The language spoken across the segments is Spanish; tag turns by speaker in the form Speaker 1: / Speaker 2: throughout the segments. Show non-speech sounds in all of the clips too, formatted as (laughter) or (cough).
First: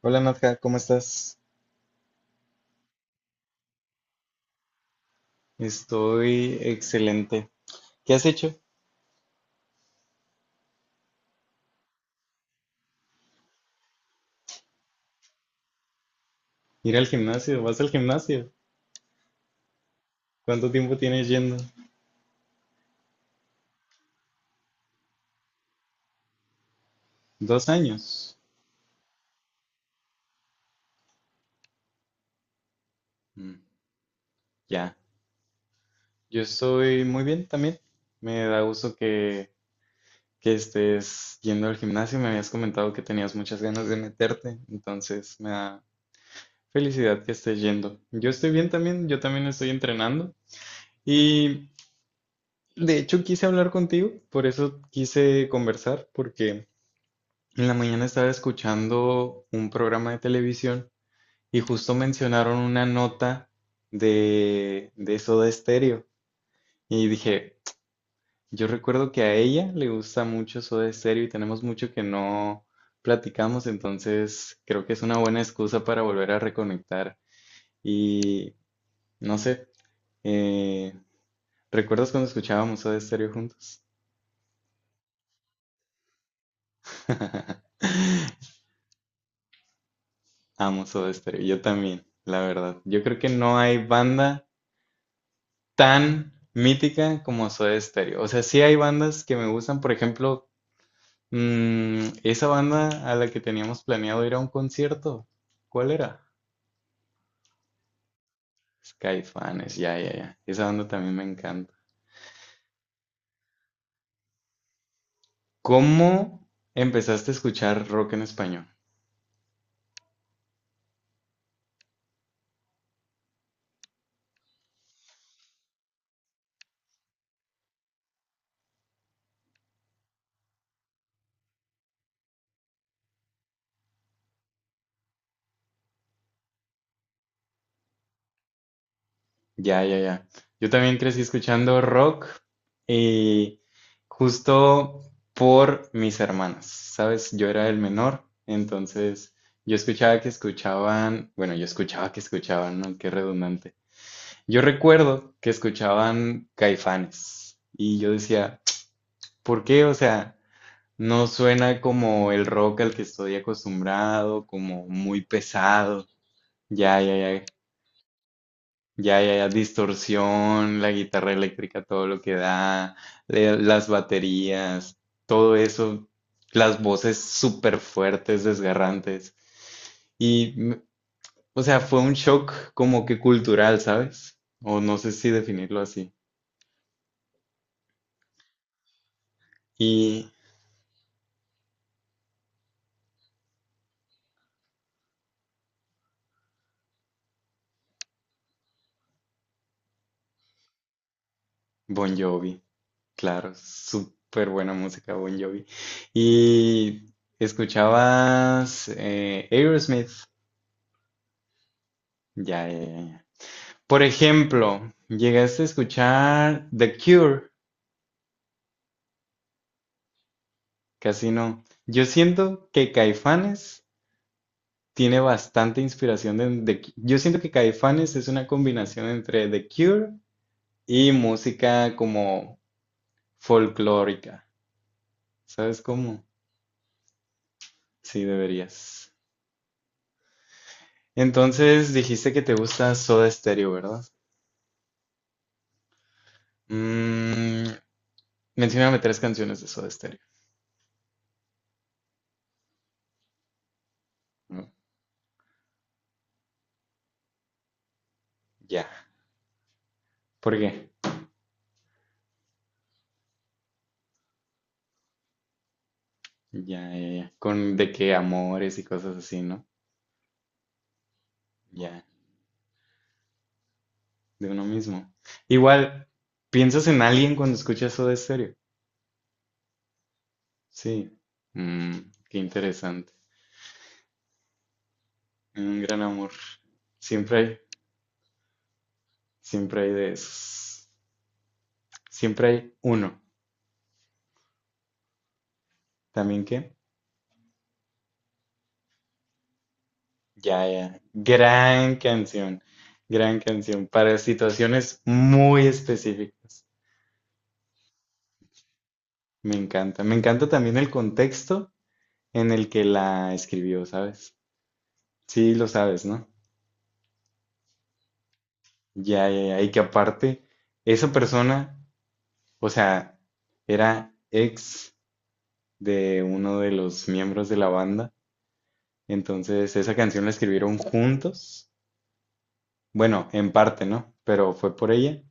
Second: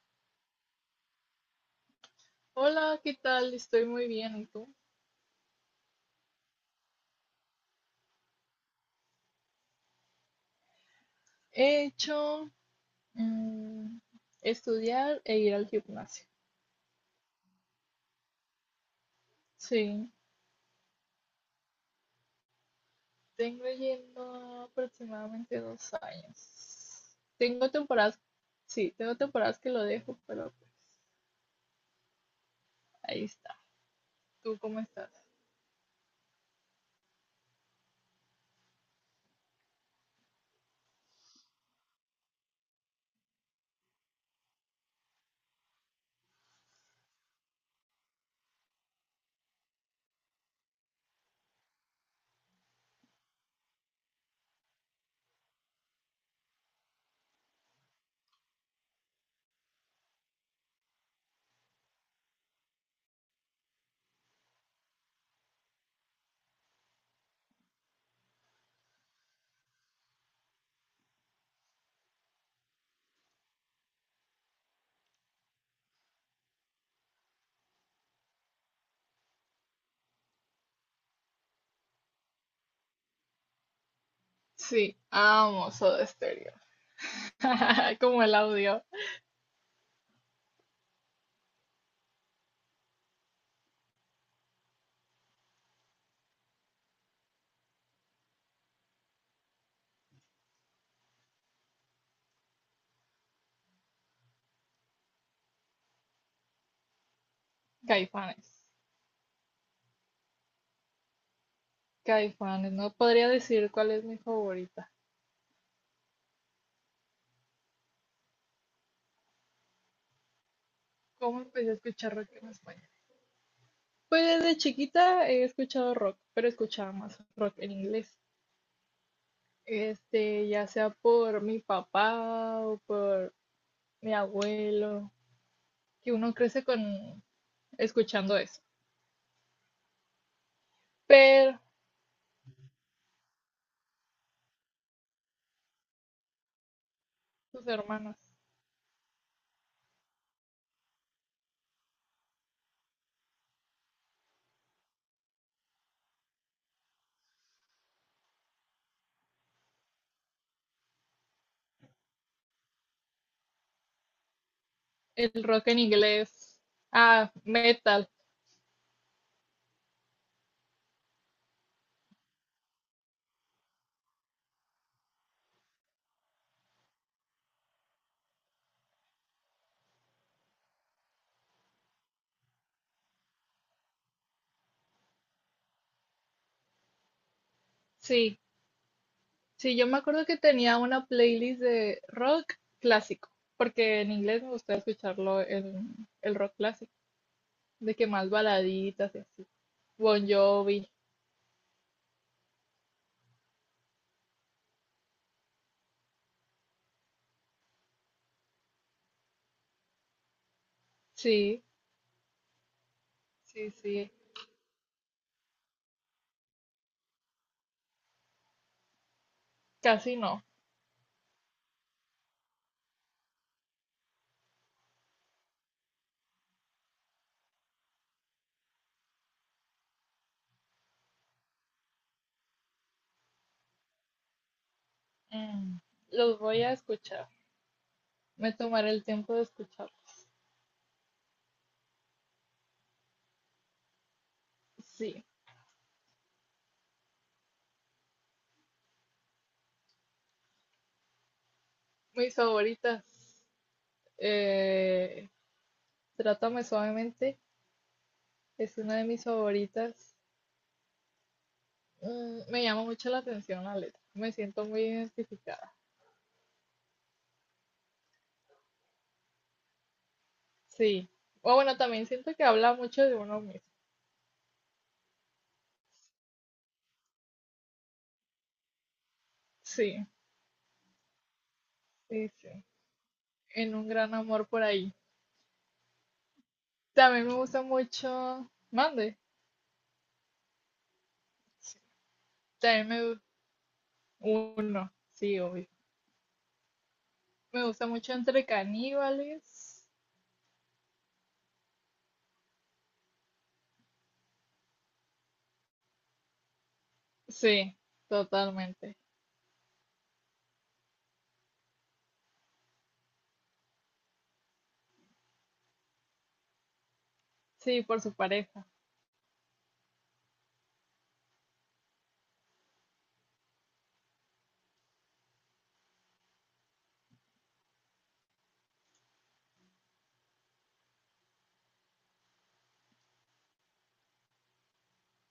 Speaker 1: Hola Nadja, ¿cómo estás?
Speaker 2: Hola, ¿qué tal? Estoy muy bien, ¿y tú?
Speaker 1: Estoy excelente. ¿Qué has hecho?
Speaker 2: He hecho mm, estudiar e ir al gimnasio.
Speaker 1: Ir al gimnasio, vas al gimnasio.
Speaker 2: Sí,
Speaker 1: ¿Cuánto tiempo tienes yendo?
Speaker 2: tengo yendo aproximadamente dos años.
Speaker 1: Dos
Speaker 2: Tengo temporadas,
Speaker 1: años.
Speaker 2: sí, tengo temporadas que lo dejo, pero pues ahí está.
Speaker 1: Mm,
Speaker 2: ¿Tú cómo
Speaker 1: ya.
Speaker 2: estás?
Speaker 1: Yo estoy muy bien también. Me da gusto que estés yendo al gimnasio. Me habías comentado que tenías muchas ganas de meterte, entonces me da felicidad que estés yendo. Yo estoy bien también, yo también estoy entrenando. Y de hecho quise hablar contigo, por eso quise conversar, porque... En la mañana estaba escuchando un programa de televisión y justo mencionaron una nota de Soda Stereo. Y dije, yo recuerdo que a ella le gusta mucho Soda Stereo y tenemos mucho que no platicamos, entonces creo que es una buena excusa para volver a reconectar. Y no sé, eh, ¿recuerdas cuando escuchábamos Soda Stereo juntos?
Speaker 2: Sí, amo Soda Stereo,
Speaker 1: (laughs)
Speaker 2: (laughs) como el audio.
Speaker 1: Amo Soda Stereo, yo también, la verdad. Yo creo que no hay banda tan mítica como Soda Stereo. O sea, sí hay bandas que me gustan, por ejemplo, esa banda a la que teníamos planeado ir a un concierto, ¿cuál era?
Speaker 2: Caifanes,
Speaker 1: Skyfanes, ya, ya, ya. Esa banda también me encanta.
Speaker 2: Caifanes, no podría decir cuál es mi favorita.
Speaker 1: ¿Cómo empezaste a escuchar rock en español?
Speaker 2: ¿Cómo empecé a escuchar rock en español? Pues desde chiquita he escuchado rock, pero escuchaba más rock en inglés. Este, ya sea por mi papá o por mi abuelo, que uno crece con escuchando eso.
Speaker 1: Ya, ya, ya. Yo también crecí
Speaker 2: Pero
Speaker 1: escuchando rock y justo por mis hermanas, ¿sabes? Yo
Speaker 2: sus
Speaker 1: era el
Speaker 2: hermanos,
Speaker 1: menor, entonces yo escuchaba que escuchaban, bueno, yo escuchaba que escuchaban, ¿no? Qué redundante. Yo recuerdo que escuchaban Caifanes y yo decía, ¿por qué? O sea, no suena como el rock al que estoy acostumbrado, como muy
Speaker 2: el rock en
Speaker 1: pesado.
Speaker 2: inglés,
Speaker 1: Ya, ya,
Speaker 2: ah,
Speaker 1: ya.
Speaker 2: metal.
Speaker 1: Ya, ya, ya, distorsión, la guitarra eléctrica, todo lo que da, las baterías, todo eso, las voces súper fuertes, desgarrantes. Y, o sea, fue un shock como que cultural, ¿sabes? O no sé si definirlo así.
Speaker 2: Sí, sí, yo me acuerdo
Speaker 1: Y
Speaker 2: que tenía una playlist de rock clásico, porque en inglés me gustaba escucharlo el rock clásico, de que más baladitas y así. Bon Jovi,
Speaker 1: Bon Jovi, claro, súper buena música Bon Jovi. Y escuchabas Aerosmith,
Speaker 2: sí.
Speaker 1: ya, ya, ya. Ya.
Speaker 2: Sí,
Speaker 1: Por
Speaker 2: sí,
Speaker 1: ejemplo, ¿llegaste a escuchar The Cure?
Speaker 2: casi no.
Speaker 1: Casi no. Yo siento que Caifanes tiene bastante inspiración de Yo siento que Caifanes es una combinación entre The Cure y música como folclórica.
Speaker 2: Mm,
Speaker 1: ¿Sabes cómo?
Speaker 2: los voy a escuchar.
Speaker 1: Sí,
Speaker 2: Me tomaré el
Speaker 1: deberías.
Speaker 2: tiempo de escucharlos.
Speaker 1: Entonces dijiste que te gusta Soda Stereo, ¿verdad?
Speaker 2: Sí,
Speaker 1: Mm, mencióname tres canciones de Soda Stereo.
Speaker 2: mis favoritas.
Speaker 1: Mm,
Speaker 2: eh, Trátame suavemente es
Speaker 1: ya.
Speaker 2: una de mis favoritas.
Speaker 1: ¿Por qué?
Speaker 2: Me llama mucho la atención la letra. Me siento muy identificada.
Speaker 1: Ya, ya, ya. Con de que amores y cosas así, ¿no?
Speaker 2: Sí. O bueno,
Speaker 1: Ya,
Speaker 2: también siento que habla mucho de uno mismo.
Speaker 1: de uno mismo. Igual, ¿piensas en alguien cuando escuchas Soda Stereo?
Speaker 2: Sí,
Speaker 1: Sí. Mm,
Speaker 2: sí,
Speaker 1: qué
Speaker 2: sí.
Speaker 1: interesante.
Speaker 2: En un gran amor por ahí.
Speaker 1: Un gran amor.
Speaker 2: También me
Speaker 1: Siempre
Speaker 2: gusta mucho. Mande.
Speaker 1: siempre hay de esos.
Speaker 2: Sí,
Speaker 1: Siempre hay
Speaker 2: también me.
Speaker 1: uno.
Speaker 2: Uno. Sí, obvio.
Speaker 1: ¿También qué?
Speaker 2: Me gusta mucho Entre Caníbales.
Speaker 1: Ya, ya. Gran canción. Gran canción. Para situaciones muy específicas.
Speaker 2: Sí, totalmente.
Speaker 1: Me encanta. Me encanta también el contexto en el que la escribió, ¿sabes? Sí, lo sabes, ¿no?
Speaker 2: Sí, por su pareja.
Speaker 1: Ya, ya, ya. Y que aparte, esa persona. O sea, era ex de uno de los miembros de la banda. Entonces, esa canción la escribieron juntos. Bueno, en parte, ¿no? Pero fue por ella.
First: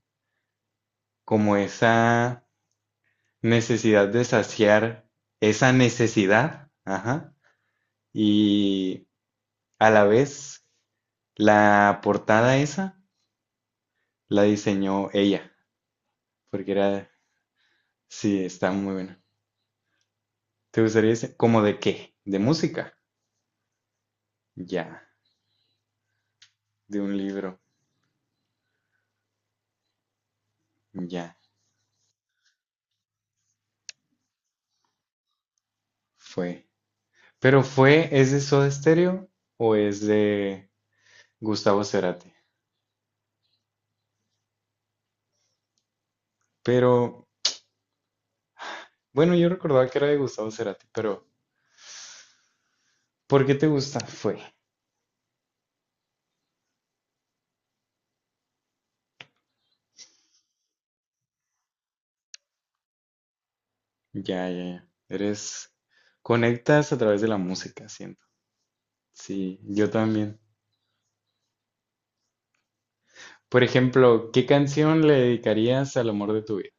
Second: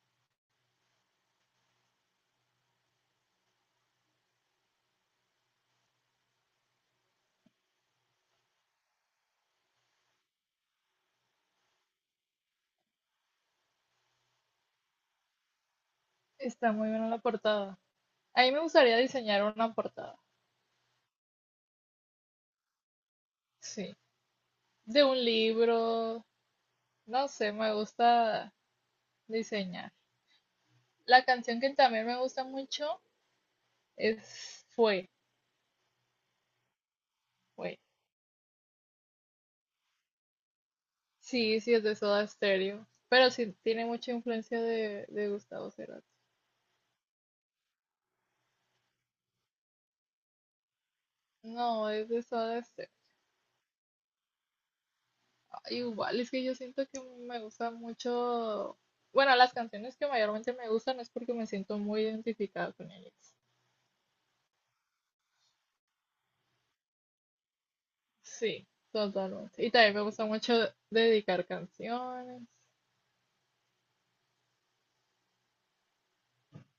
Speaker 1: Como esa necesidad de saciar esa necesidad. Ajá. Y a la vez, la portada esa la diseñó ella.
Speaker 2: Está
Speaker 1: Porque
Speaker 2: muy buena
Speaker 1: era,
Speaker 2: la portada. A
Speaker 1: sí,
Speaker 2: mí me
Speaker 1: está muy
Speaker 2: gustaría
Speaker 1: buena.
Speaker 2: diseñar una portada.
Speaker 1: ¿Te gustaría ese- como de qué? ¿De música?
Speaker 2: Sí, de
Speaker 1: Ya.
Speaker 2: un libro.
Speaker 1: ¿De un
Speaker 2: No sé,
Speaker 1: libro?
Speaker 2: me gusta diseñar. La
Speaker 1: Ya.
Speaker 2: canción que también me gusta mucho es Fue,
Speaker 1: Fue. Pero
Speaker 2: Fue.
Speaker 1: fue, ¿es de Soda Stereo o es de
Speaker 2: Sí, sí,
Speaker 1: Gustavo
Speaker 2: es de Soda
Speaker 1: Cerati?
Speaker 2: Stereo. Pero sí tiene mucha influencia de Gustavo Cerati.
Speaker 1: Pero, bueno, yo recordaba que era de Gustavo Cerati, pero
Speaker 2: No, es de Soda Stereo.
Speaker 1: ¿por qué te gusta? Fue.
Speaker 2: Igual, es que yo siento que me gusta mucho, bueno, las canciones que mayormente me gustan es porque me siento muy identificada con ellas.
Speaker 1: Ya, ya, ya. Eres, conectas a través de la música, siento.
Speaker 2: Sí,
Speaker 1: Sí,
Speaker 2: totalmente. Y
Speaker 1: yo
Speaker 2: también me gusta
Speaker 1: también.
Speaker 2: mucho dedicar canciones.
Speaker 1: Por ejemplo, ¿qué canción le dedicarías al amor de tu vida?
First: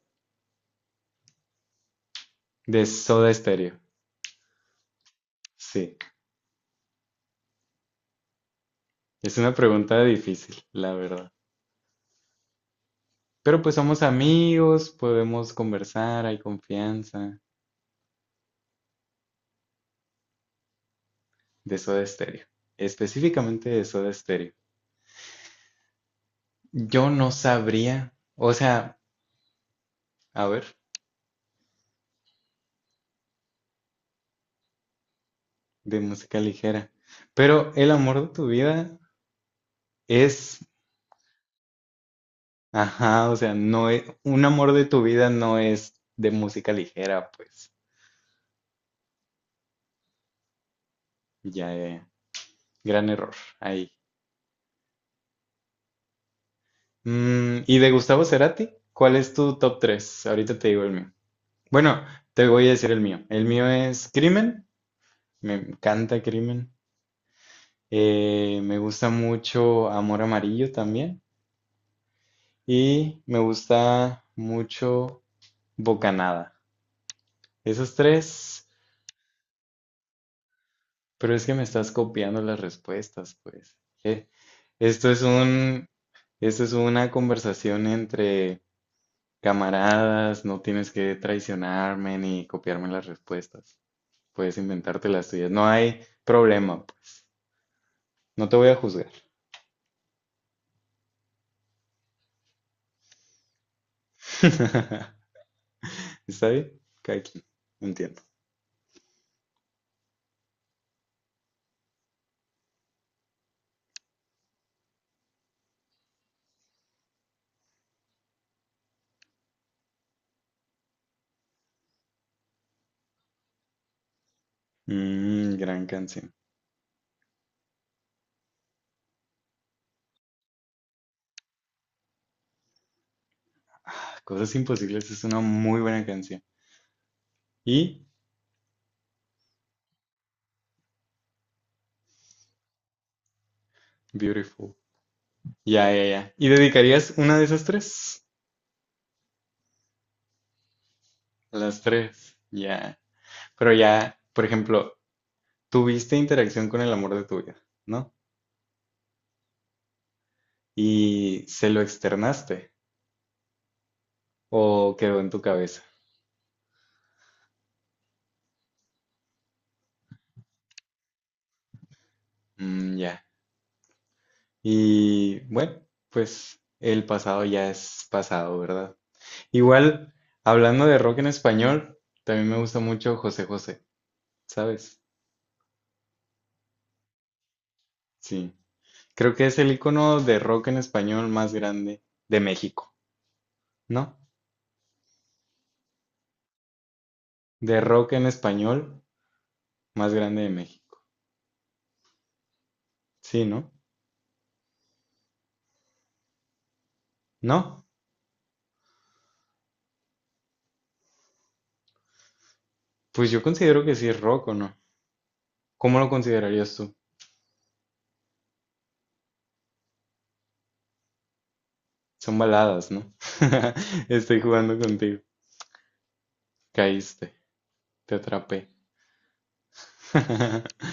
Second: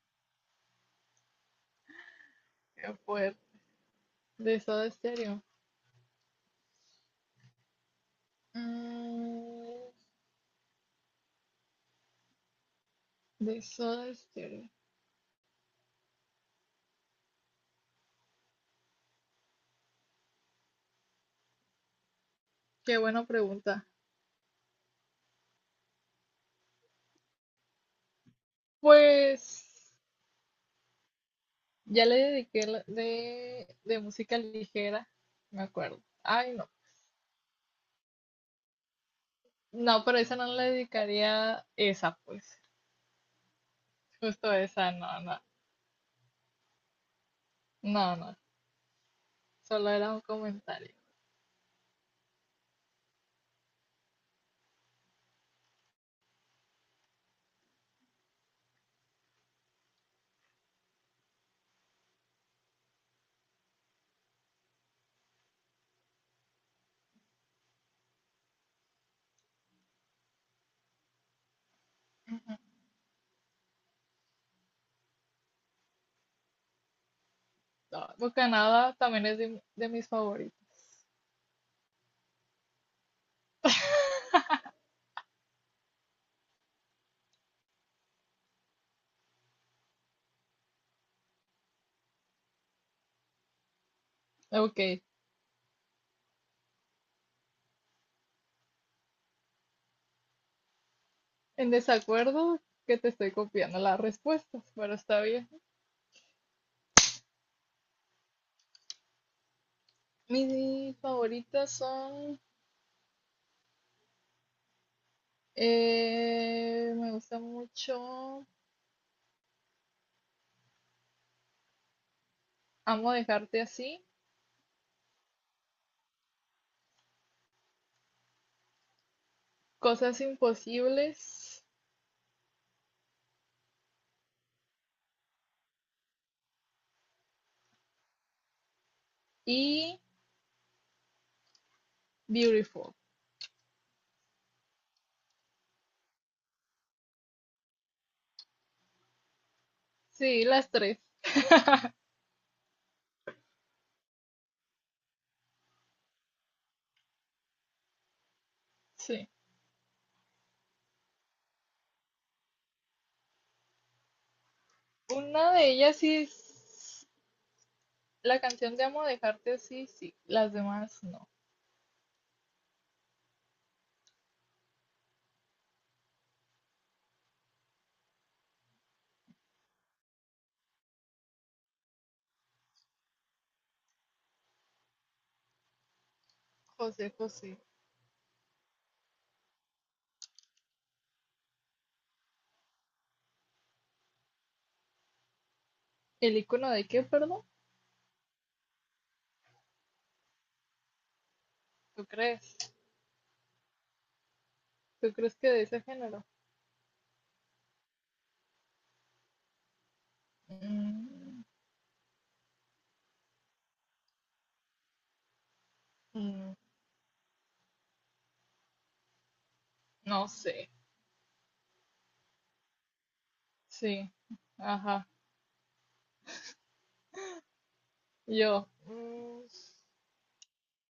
Speaker 1: De
Speaker 2: Qué
Speaker 1: Soda
Speaker 2: fuerte.
Speaker 1: Stereo.
Speaker 2: De Soda Stereo.
Speaker 1: Sí, es una
Speaker 2: Mm,
Speaker 1: pregunta difícil, la verdad. Pero
Speaker 2: de
Speaker 1: pues somos
Speaker 2: Soda Stereo.
Speaker 1: amigos, podemos conversar, hay confianza. De Soda Stereo,
Speaker 2: Qué buena
Speaker 1: específicamente de
Speaker 2: pregunta.
Speaker 1: Soda Stereo. Yo no sabría, o sea,
Speaker 2: Pues
Speaker 1: a ver,
Speaker 2: ya le dediqué la- de música ligera, me
Speaker 1: de
Speaker 2: acuerdo.
Speaker 1: música
Speaker 2: Ay, no.
Speaker 1: ligera, pero el amor de tu vida
Speaker 2: No, pero esa no
Speaker 1: es,
Speaker 2: le dedicaría esa, pues.
Speaker 1: ajá, o sea, no es, un
Speaker 2: Justo
Speaker 1: amor de
Speaker 2: esa,
Speaker 1: tu
Speaker 2: no,
Speaker 1: vida
Speaker 2: no,
Speaker 1: no es de música ligera, pues,
Speaker 2: no, no, solo era un comentario.
Speaker 1: ya, gran error ahí. Mm, ¿y de Gustavo Cerati? ¿Cuál es tu top 3? Ahorita te digo el mío. Bueno, te voy a decir el mío. El mío es Crimen, me encanta Crimen. Me gusta mucho Amor Amarillo también. Y me gusta mucho Bocanada. Esos
Speaker 2: No,
Speaker 1: tres,
Speaker 2: Bocanada también es de mis favoritos.
Speaker 1: pero es que me estás copiando las respuestas, pues. Eh, esto es un, esto es una conversación entre camaradas, no tienes que traicionarme ni copiarme las respuestas. Puedes
Speaker 2: Ok,
Speaker 1: inventarte las tuyas. No hay problema, pues. No te voy a juzgar.
Speaker 2: en desacuerdo que te estoy copiando las respuestas, pero está
Speaker 1: (laughs)
Speaker 2: bien.
Speaker 1: ¿Está bien? Cada quien, entiendo.
Speaker 2: Mis favoritas son, me gusta mucho, Amo dejarte así,
Speaker 1: Mm, gran canción.
Speaker 2: Cosas imposibles
Speaker 1: Cosas Imposibles es una muy buena canción. Y
Speaker 2: y Beautiful.
Speaker 1: Beautiful. Ya, ya, ya. ¿Y dedicarías una de esas tres?
Speaker 2: Sí, las tres,
Speaker 1: Las tres. Ya. Pero ya, por ejemplo, tuviste interacción con el amor de tu vida, ¿no?
Speaker 2: sí.
Speaker 1: Y se lo externaste o quedó en tu
Speaker 2: Una de
Speaker 1: cabeza.
Speaker 2: ellas sí es la canción de Amo dejarte así, sí, las demás no.
Speaker 1: Mm, ya. Y bueno, pues el pasado ya es pasado, ¿verdad? Igual, hablando de rock en español, también me gusta mucho José José, ¿sabes?
Speaker 2: José José.
Speaker 1: Sí. Creo que es el icono de rock en español más grande de México, ¿no?
Speaker 2: ¿El icono de qué, perdón?
Speaker 1: De rock en español más grande de México.
Speaker 2: ¿Tú crees?
Speaker 1: Sí, ¿no?
Speaker 2: ¿Tú crees que de ese género?
Speaker 1: ¿No?
Speaker 2: Mm,
Speaker 1: Pues yo considero que sí es rock o no. ¿Cómo lo
Speaker 2: mm,
Speaker 1: considerarías tú?
Speaker 2: no sé.
Speaker 1: Son baladas, ¿no? (laughs)
Speaker 2: Sí.
Speaker 1: Estoy jugando
Speaker 2: Ajá.
Speaker 1: contigo. Caíste, te
Speaker 2: Yo.
Speaker 1: atrapé. (laughs)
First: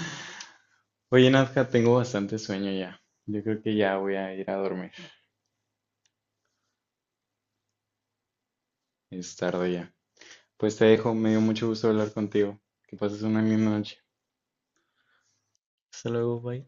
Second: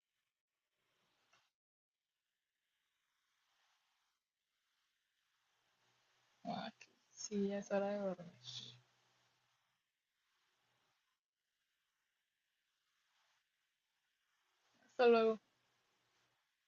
Speaker 1: Oye, Nazca, tengo bastante sueño ya. Yo creo que ya voy a ir a dormir.
Speaker 2: Ah, sí, ya es hora de dormir.
Speaker 1: Es tarde ya. Pues te dejo, me dio mucho gusto hablar contigo. Que pases una linda noche.
Speaker 2: Hasta luego.
Speaker 1: Hasta luego, bye.